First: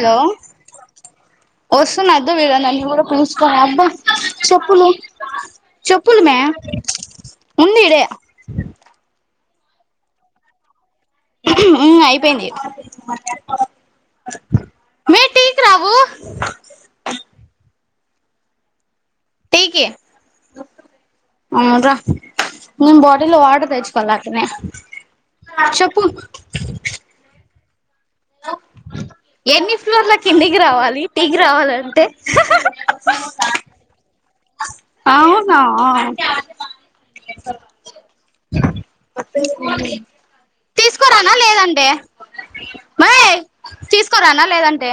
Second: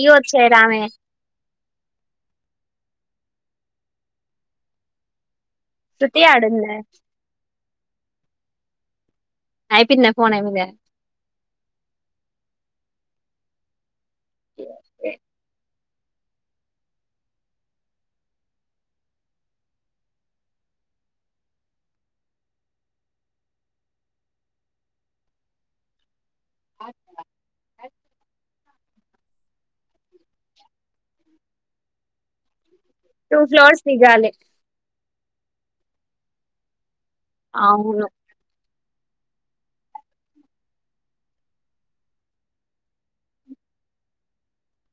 ఈవొచ్చుగామే వస్తున్న అద్ద వీడం న అన్నీ కూడా పిల్సుకొని అబ్బా చెప్పులు శృతి చెప్పులుమే ఆడుందా ఉంది ఇడే ఇ అయిపోందింద ఫోన్యి మీద ఉ అయిపోయింది మే టీకి రావు టీకి రా నేన్ బాటిల్ లో వాటర్ తెచ్చుకోవాలా అట్లానే చెప్పు ఆ ఎన్ని ఫ్లోర్ల కిందికి రావాలి టీకి రావాలంటే టూ ఫ్లోర్స్ దిగాలి అ అవునా అవును తీసుకోరానా లేదంటే మరి తీసుకోరానా లేదంటే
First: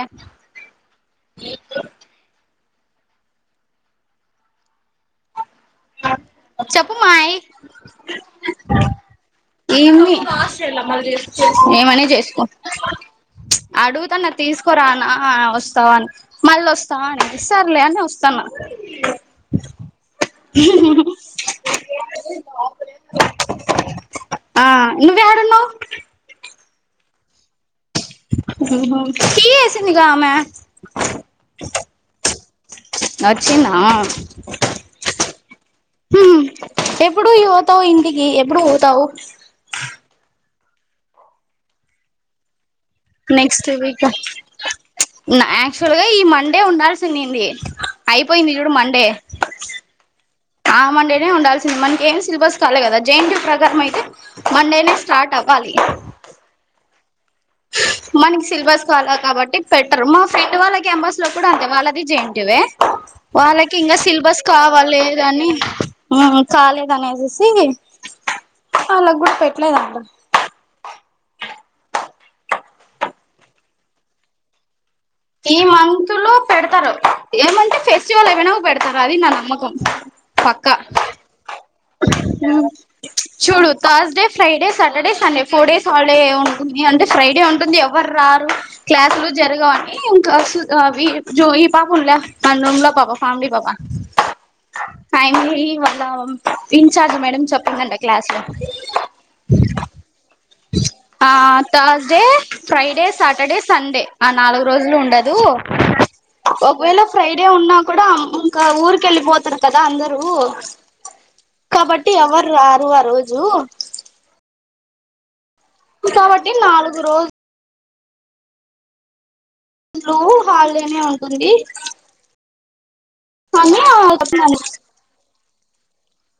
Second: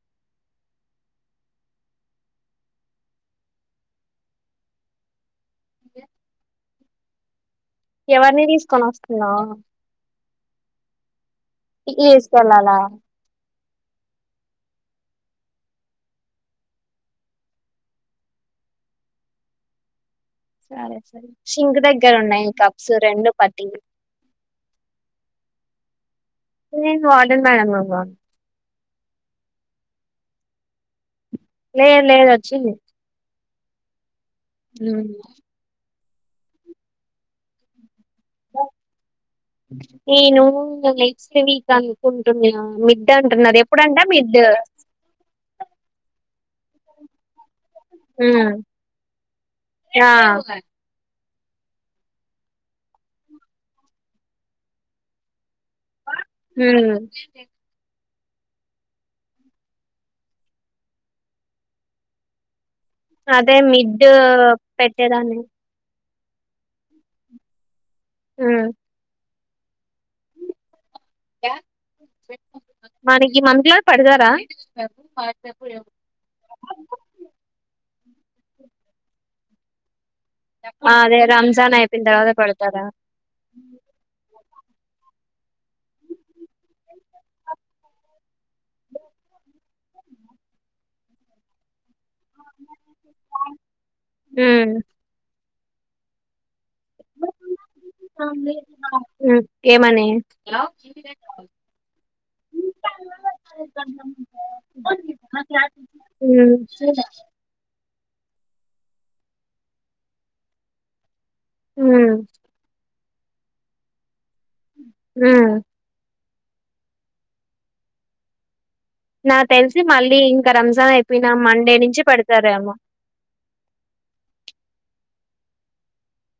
ఇ చెప్పు మాయ ఎవరిని తీసుకొని వస్తున్నా ఏమి ఆసయ అలా మల చేస్తా ఏమనే చేసుకో తీసుకెళ్ళాలా అడుగుతన్న తీసుకురానా వస్తావా అని మళ్ళీ వస్తావా అండి సర్లే అని వస్తాను సరే సరే సింక్ దగ్గర ఉన్నాయి కప్స్ రెండు పట్లు ఆ నువాడున్నావ్ నేను మేడం నువ్వు సి ఆమె లే లే అచ్చ చినా అ ఎప్పుడు యువత అయింది ఇకి ఎప్పుడు పోతావు నేను నెక్స్ట్ వీక్ అనుకుంటున్నా మిడ్ అంటున్నారు నెక్స్ట్ ఎప్పుడంట వీక్ మిడ్ ఆక్చువల్గా ఈ మ అంటే ఉండాల్సిందిండి అయిపోయిందిడు మండే ఆ ఆ మండే ఉండాల్సింది మనకి ఏం సిలబస్ కాలే కదా జె ప్రకారం అయితే మన్ డేనే స్టార్ట్ అవ వాలి మనకి సిలబస్ కావాలా కాబట్టి బెటర్ మా ఫ్రెండ్ వాళ్ళ కెంబస్ లో కూడా అంతే వాళ్ళది జంటివే అదే వాళ్ళకి ఇంకా మిడ్ సిలబస్ పెట్టేదాన్ని కావాలిదని ఉ కాలేద అనేసేసి అలాగ గుడు పెట్ ఎట్లా సద్ద మనకి మమలారు పడతారా ఈ మంతులు పెడతారు ఏమంత సివాల వినవు పో పెడుతార అదది నా నమ్మకం అదే రంజాన్ ఆయి ఆ చూడు తర్స్ డే ఫ్రై Friday Saturday Sunday four days holiday ఉంటుంది అంటే ఫ్రైడే ఉంటుంది ఎవరు రారు క్లాసులు జరగ అని ఇంకా జో ఈ పాప ఉందా అ రుమ్లో పబ ఫ్యామిలీ పబా ఉమ్ ఫైమి వాళ్ల ఇన్ఛార్జ్ మేడం చెప్పందంట క్లాస్ లో ఉమ్ ఏమని ఆ థర్స్డే ఫ్రైడే సాటర్డే సండే ఆ నాలుగు రోజులు ఉండదు ఉమ్ ఒకవేళ ఫ్రైడే ఉన్నా కూడా కా ఊరికి పోతురు కదా అందరు ఉమ్ కబడ్డీ అవరు ఆరువ రజ హలో ఆ కాబట్టి నాలుగు రోజులు నా హల్డేనే ఉంటుంది మండే నుంచి పెడతారేమో కని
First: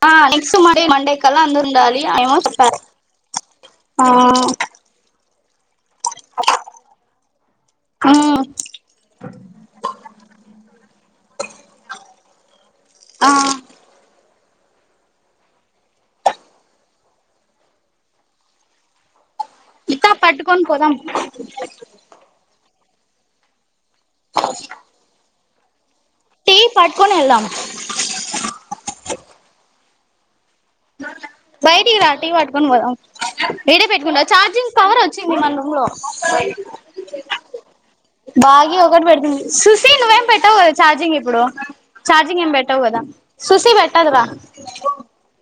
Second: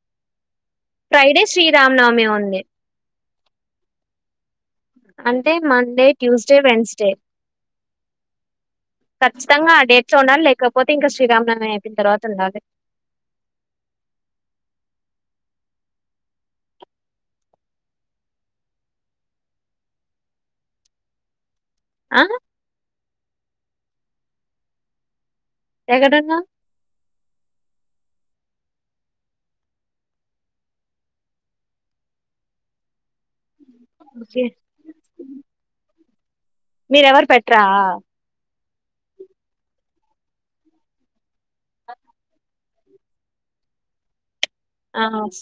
ఆ సారీ మండేకళ్ల ఫ్రైడే అందురుండాలి అయ శ్రీరామనవమి ఉంది అంటే మ డే ట్యూస్డే వెన్స్డే ఆ ఖచ్చితంగా ఆ డేట్ లో ఉండాలి లేకపోతే ఇంకా శ్రీరామనవమి అయిపోయిన తర్వాత ఉండాలి ఆ ఇక్కా పట్టుకని పోదాం ఆ ఎక్కడున్నావ్ టీ పట్టుకుని వెళ్దం బయటికి రా టీ పట్టుకొని పోదాం వేడే పెట్టుకుంట చార్జింగ్ పవర్ వచ్చింది మన రూమ్ లో మీరెవరు పెట్రా బా ఒకటి పెడుతుంది సుసీ నువ్వేం పెట్టవు కదా ఛార్జింగ్ ఇప్పుడు చార్జింగ్ ఏం పెట్టవు కదా సుసీ పెట్టదురా ఆ స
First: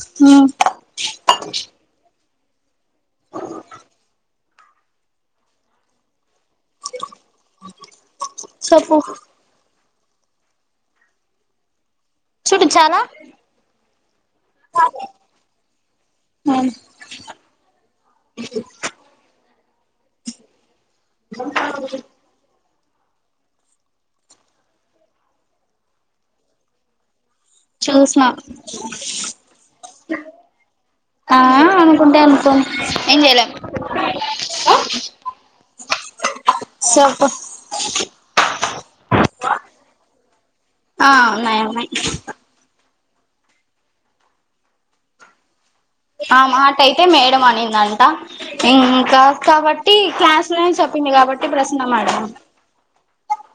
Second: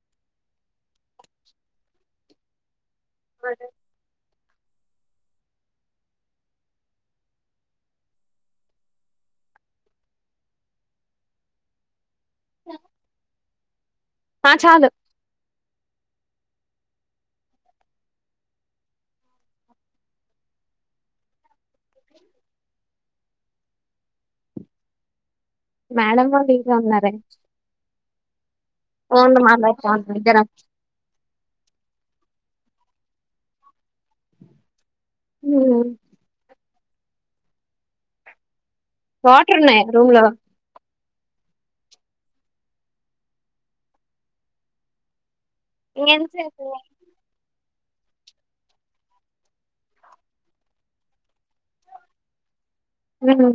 అ [unintelligible] చెప్పు చూపించాలా ఆ చాలు అ మేడమ్‌ వాళ్లు ఇంకా ఉన్నార చూస ఫోన్లు మాట్లాడు [unintelligible] ఆ అనుకుంటే ఏం చేయలేం హు సోప్పు వాటర్ ఉన్నాయా రూమ్ లో ఆ ఉన్నాయి ఉన్నాయి ఆ మాట అయితే మేడమ్ అనింది అంట ఇంకా కాబట్టి క్లాస్ లో చెప్పింది కాబట్టి ప్రసన్న మేడం హు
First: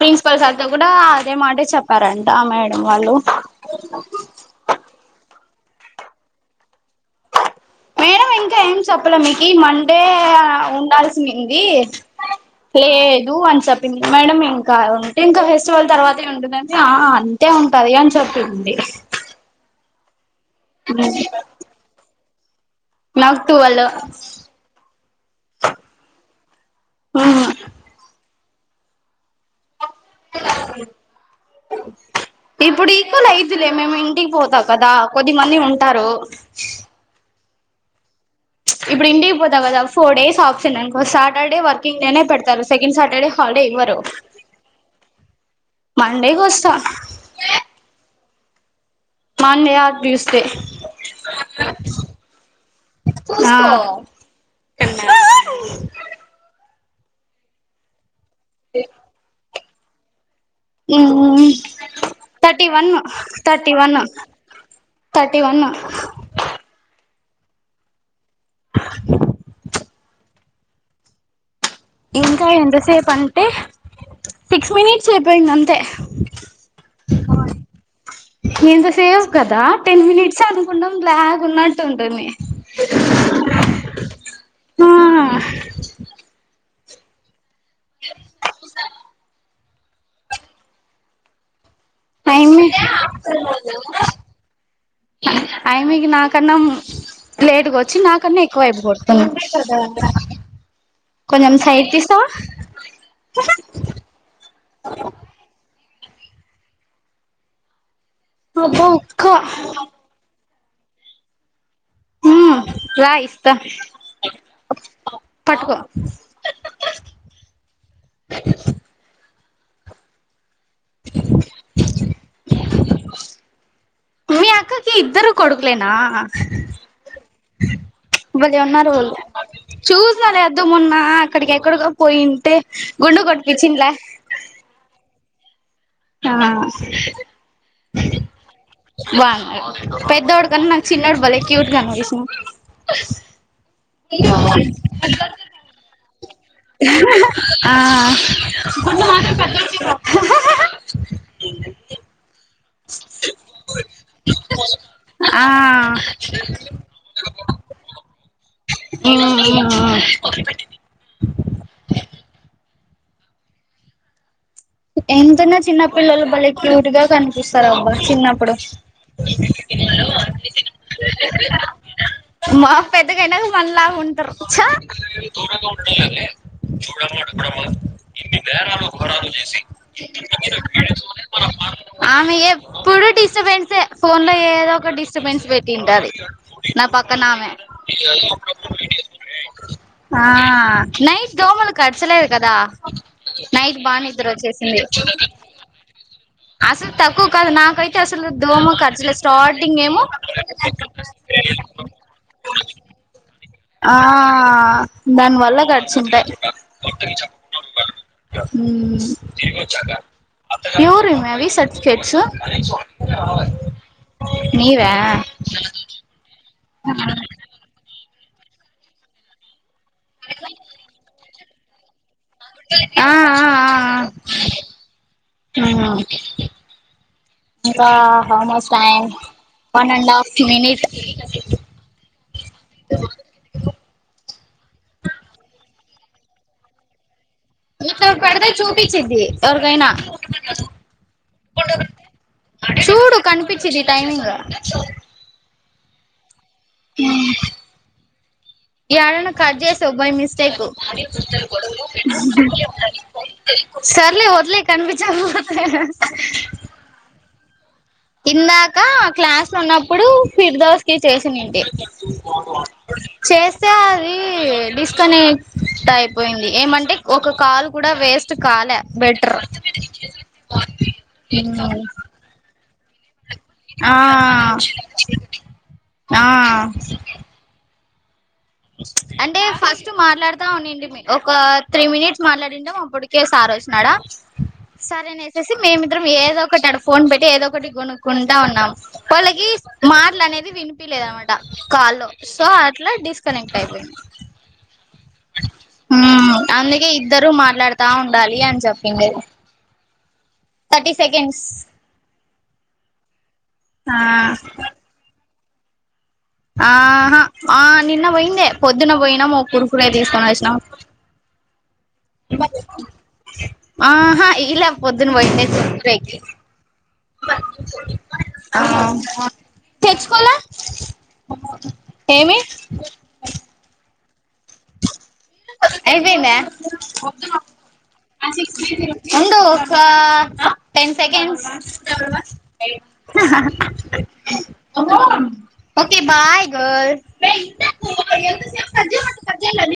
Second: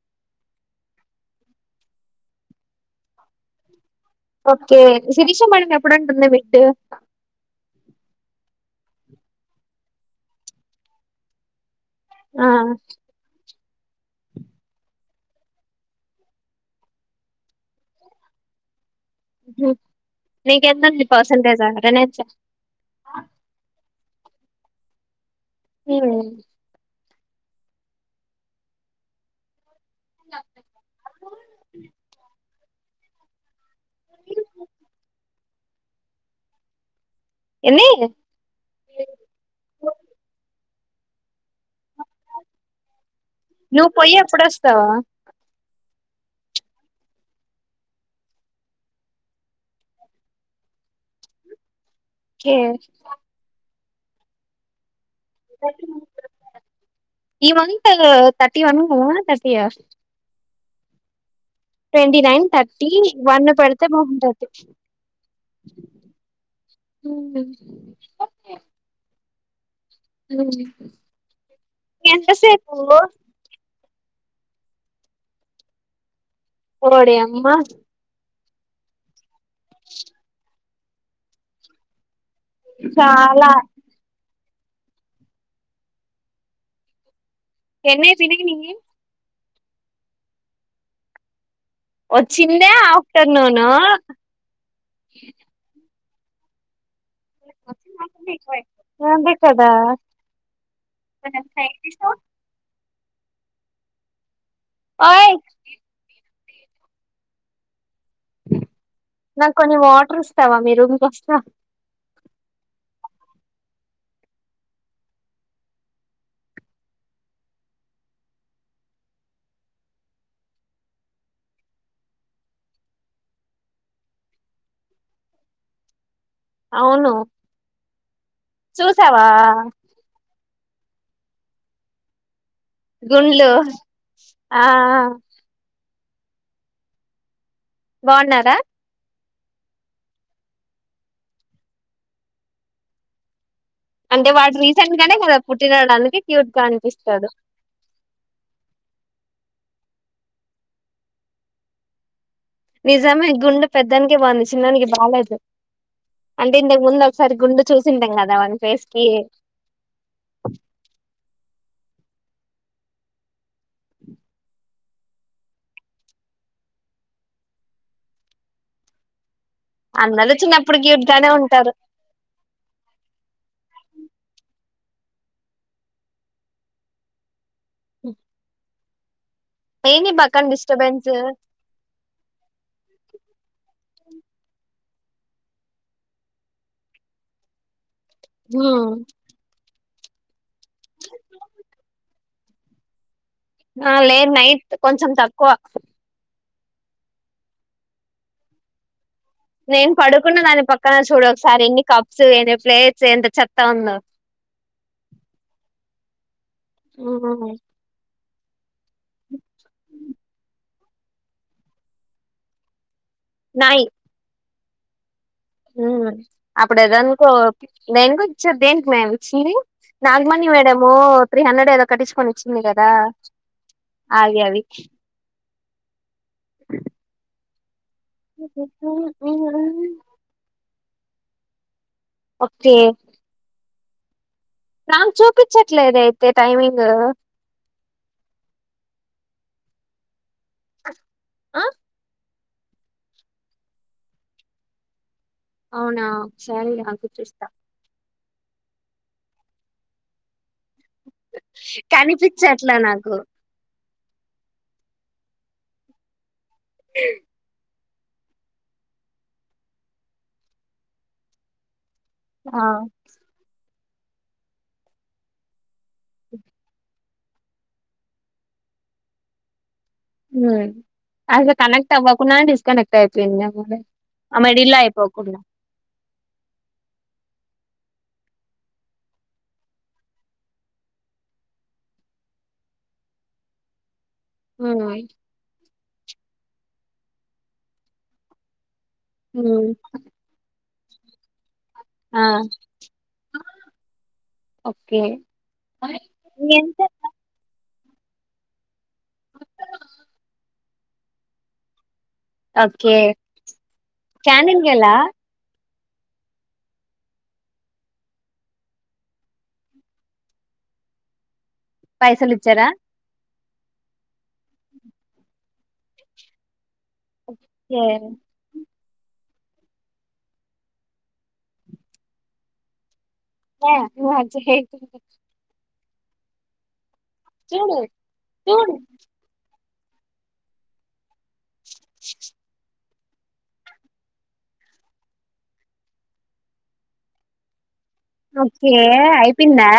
ప్రిన్సిపల్ సార్తో కూడా అదే మాటే చెప్పారంట మేడం వాళ్ళు ఓకే శిరీష మేడం ఎప్పుడు అంటుంది మిడ్డు మేడం ఇంకా ఏం చెప్పలే మీకి మండే ఉండాల్సింది ఆ లేదు అని చెప్ మేడం ఇంకా ఉంటే ఇంకా ఫెస్టివల్ తర్వాత ఏ ఉంటుందని అంతే ఉంటది అని చెప్పింది హ్మ్మ్ నీకు ఎంత ఉంది పర్సంటేజ్ అటెండెన్స్ నాకు టువ్వల్ హు హు ఇప్పుడు ఈక్వల్ అయితు మేము ఇంటికి పోతా కదా కొద్ది మంది ఉంటారు ఎన్ని ఇప్పుడు ఇంటికి పోతా కదా ఫోర్ డేస్ ఆప్షన్ ఓ సారీ సాటర్డే వర్కింగ్ డేనే పెడతారు సెకండ్ సాటర్డే హాలిడే నువ్వు ఇవ్వరు పోయి ఎప్పుడొస్తావు మండే కోస్తా మండే ఆర్ ట్యూస్ డే ఒకే తిన్న ఈ మంత్ తర్టీ వన్ పోవ ఏ హాస్టల్ ఉహు ట్వంటీ నైన్ థర్టీ వన్ పెడితే బాగుంటది థర్టీ వన్ ఉ హు ఇంకా ఎంతసేపు అంటే సిక్స్ మినిట్స్ అయిపోయింది అంతే ఓడి అమ్మా ఇంత సేపు కదా టెన్ మినిట్స్ అ కుండం బ్లాక్ ఉన్నట్టు ఉంటుంది చాలా ఆ ఎన్న పినగి న టైమే వచ్చిందే ఆఫ్టర్నూన్ ఆమెకి నాకన్న లేట్గా వచ్చి నాకన్నా ఎక్కువ అయిపు కొడుతుంది అదే కదా కొంచెం సైట్ తీస్తావా ఓయ్ అబా అక్కా స్తావా మీ రుూమ్కొస్తా హ్మ్ రా ఇస్తా పట్కో మీ అక్కకి ఇద్దరు కొడుకులేనా అవును భలే చూసావా దు మొన్నా అక్కడికి ఎక్కడకో పోయింటే గుండు గుండ్లు కొట్టిపిచ్చిండ్లే ఆ ఆ బాన్నారా పెద్దోడు కన్నా నాకు చిన్నోడు బలే క్యూట్ గా అనిపిస్ అంటే వాడు రీసెంట్ గానే కదా పుట్టినడానికి క్యూట్ గా అనిపిస్తాడు ఆ అ నిజమే ఈ గుండు పెద్దోనికే బాంది చిన్నోనికి బాలేదు ఆ అంటే ఇంతకు ముందు ఒకసారి గుండు చూసింటాం కదా వాన్ ఫే హ్మ్ హ్మ్మ్ ఎంతున్నా చిన్నపిల్లలు భలే క్యూట్ గా కనిపిస్తారు అబ్బా చిన్నప్పుడు అందరూ చిన్నప్పుడు క్యూట్ గానే ఉంటారు మన్ లాగ ఉంటారు చా ఏంది పక్కన డిస్టర్బెన్స్ ఆమే ఎప్పుడు డిస్టర్బెన్సే ఫోన్ లో ఏదో ఒక డిస్ డిస్ట్రబెన్స్ పెట్టింటాది నా పక్కనామే ఆ ఆ నైట్ దోమలు కరచలేదు కదా నైట్ బా నిద్దర వచ్చేసింది కొంచం తక్కువ అసలు తక్కువ కాదు నాకైతే అసలు దోమ ఖర్చ లేదు నేను పడుకున్న దాని పక్కన చూడు ఒకసారి ఎన్ని కప్స్ ఎన్ని ప్లేట్స్ ఎంత చ ఆ దాని వల్ల కర్చింటాయ్ ఆహ ఉమ్ ఎవరు మే అవీ సర్టిఫికెట్స్ న నీవే ఉమ్ అప్పుడేదనుకో దేనికో ఇచి దేనికి మే అవి ఇచ్చింది నాగమణి మేడము త్రీ హండ్రెడ్ ఏదో కట్టించుకొని ఇచ్చింది కదా ఆ ఆ ఆ అవి అవి ఆ ఆ ఆ how much time one and half minute ఇ ఒకే నాకు చూపించట్లేదు అయితే టైమింగ్ పడితే చూపించింది ఎవరికైనా ఆ చూడు కనిపించింది టైమింగ్ అవునా సారి అంతు చూస్తా ఏడైనా కట్ చేసావ్ బై మిస్టేక్ కనిపించట్లా నాకు సర్లే వదిలేయ్ కనిపించక పో [inaudible] [inaudible] ఇందాక క్లాస్ లో ఉన్నప్పుడు ఫిర్దోస్ కి చేసినింటి ఆ చేస్ వస్తే అది డిస్కనెక్ట్ అయిపోయింది ఏమంటే ఒక కాల్ కూడా వేస్ట్ కాలే బెటర్ హమ్ అసలు కనెక్ట్ అవకూడనే డిస్కనెక్ట్ అయిపోయింది నా మొబైల్. ఆ మిడిల్ లో అయిపోకుండా ఆ అంటే ఫస్ట్ మాట్లాడుతా ఉనిండి ఒక త్రీ మినిట్స్ మాట్లాడింటే మాప్పుడికే సార్ వచ్చినాడా మ్మ్. సరేనిప్పేసి మేమి అందర ఏదో ఒకటి అడ ఫోన్ పెట్టి ఏదో ఒకటి కొనుక్కుంటా ఉన్నాం వాళ్ళకి మ్మ్. మాట్లు అనేది విను ప లేదనమాట కాలో ఆ, సో అట్లా డిస్ కనెక్ట్ అయితే ఓకే అందుగ ఇద్దరు మాట్లాడత తా ఉండాలయను చెప్పింది థర్టీ సెకండ్స్ ఓకే ఆ క్యాండల్ గలా ఆహా ఆ నిన్న పోయిందే పొద్దున్న పోయినాము కురుకురే తీసుకొని వచ్చినాం పైసలు ఇచ్చారా ఆహా ఇలా పొద్దున్ వయనేయికి ఏ ఆ తెచ్చుకోల ఏమి మాజ హ అయిపోయింది చూడు చూడు ఉండు ఆ సెకండ్ ఓకే బాయ్ గల్స్ పన్న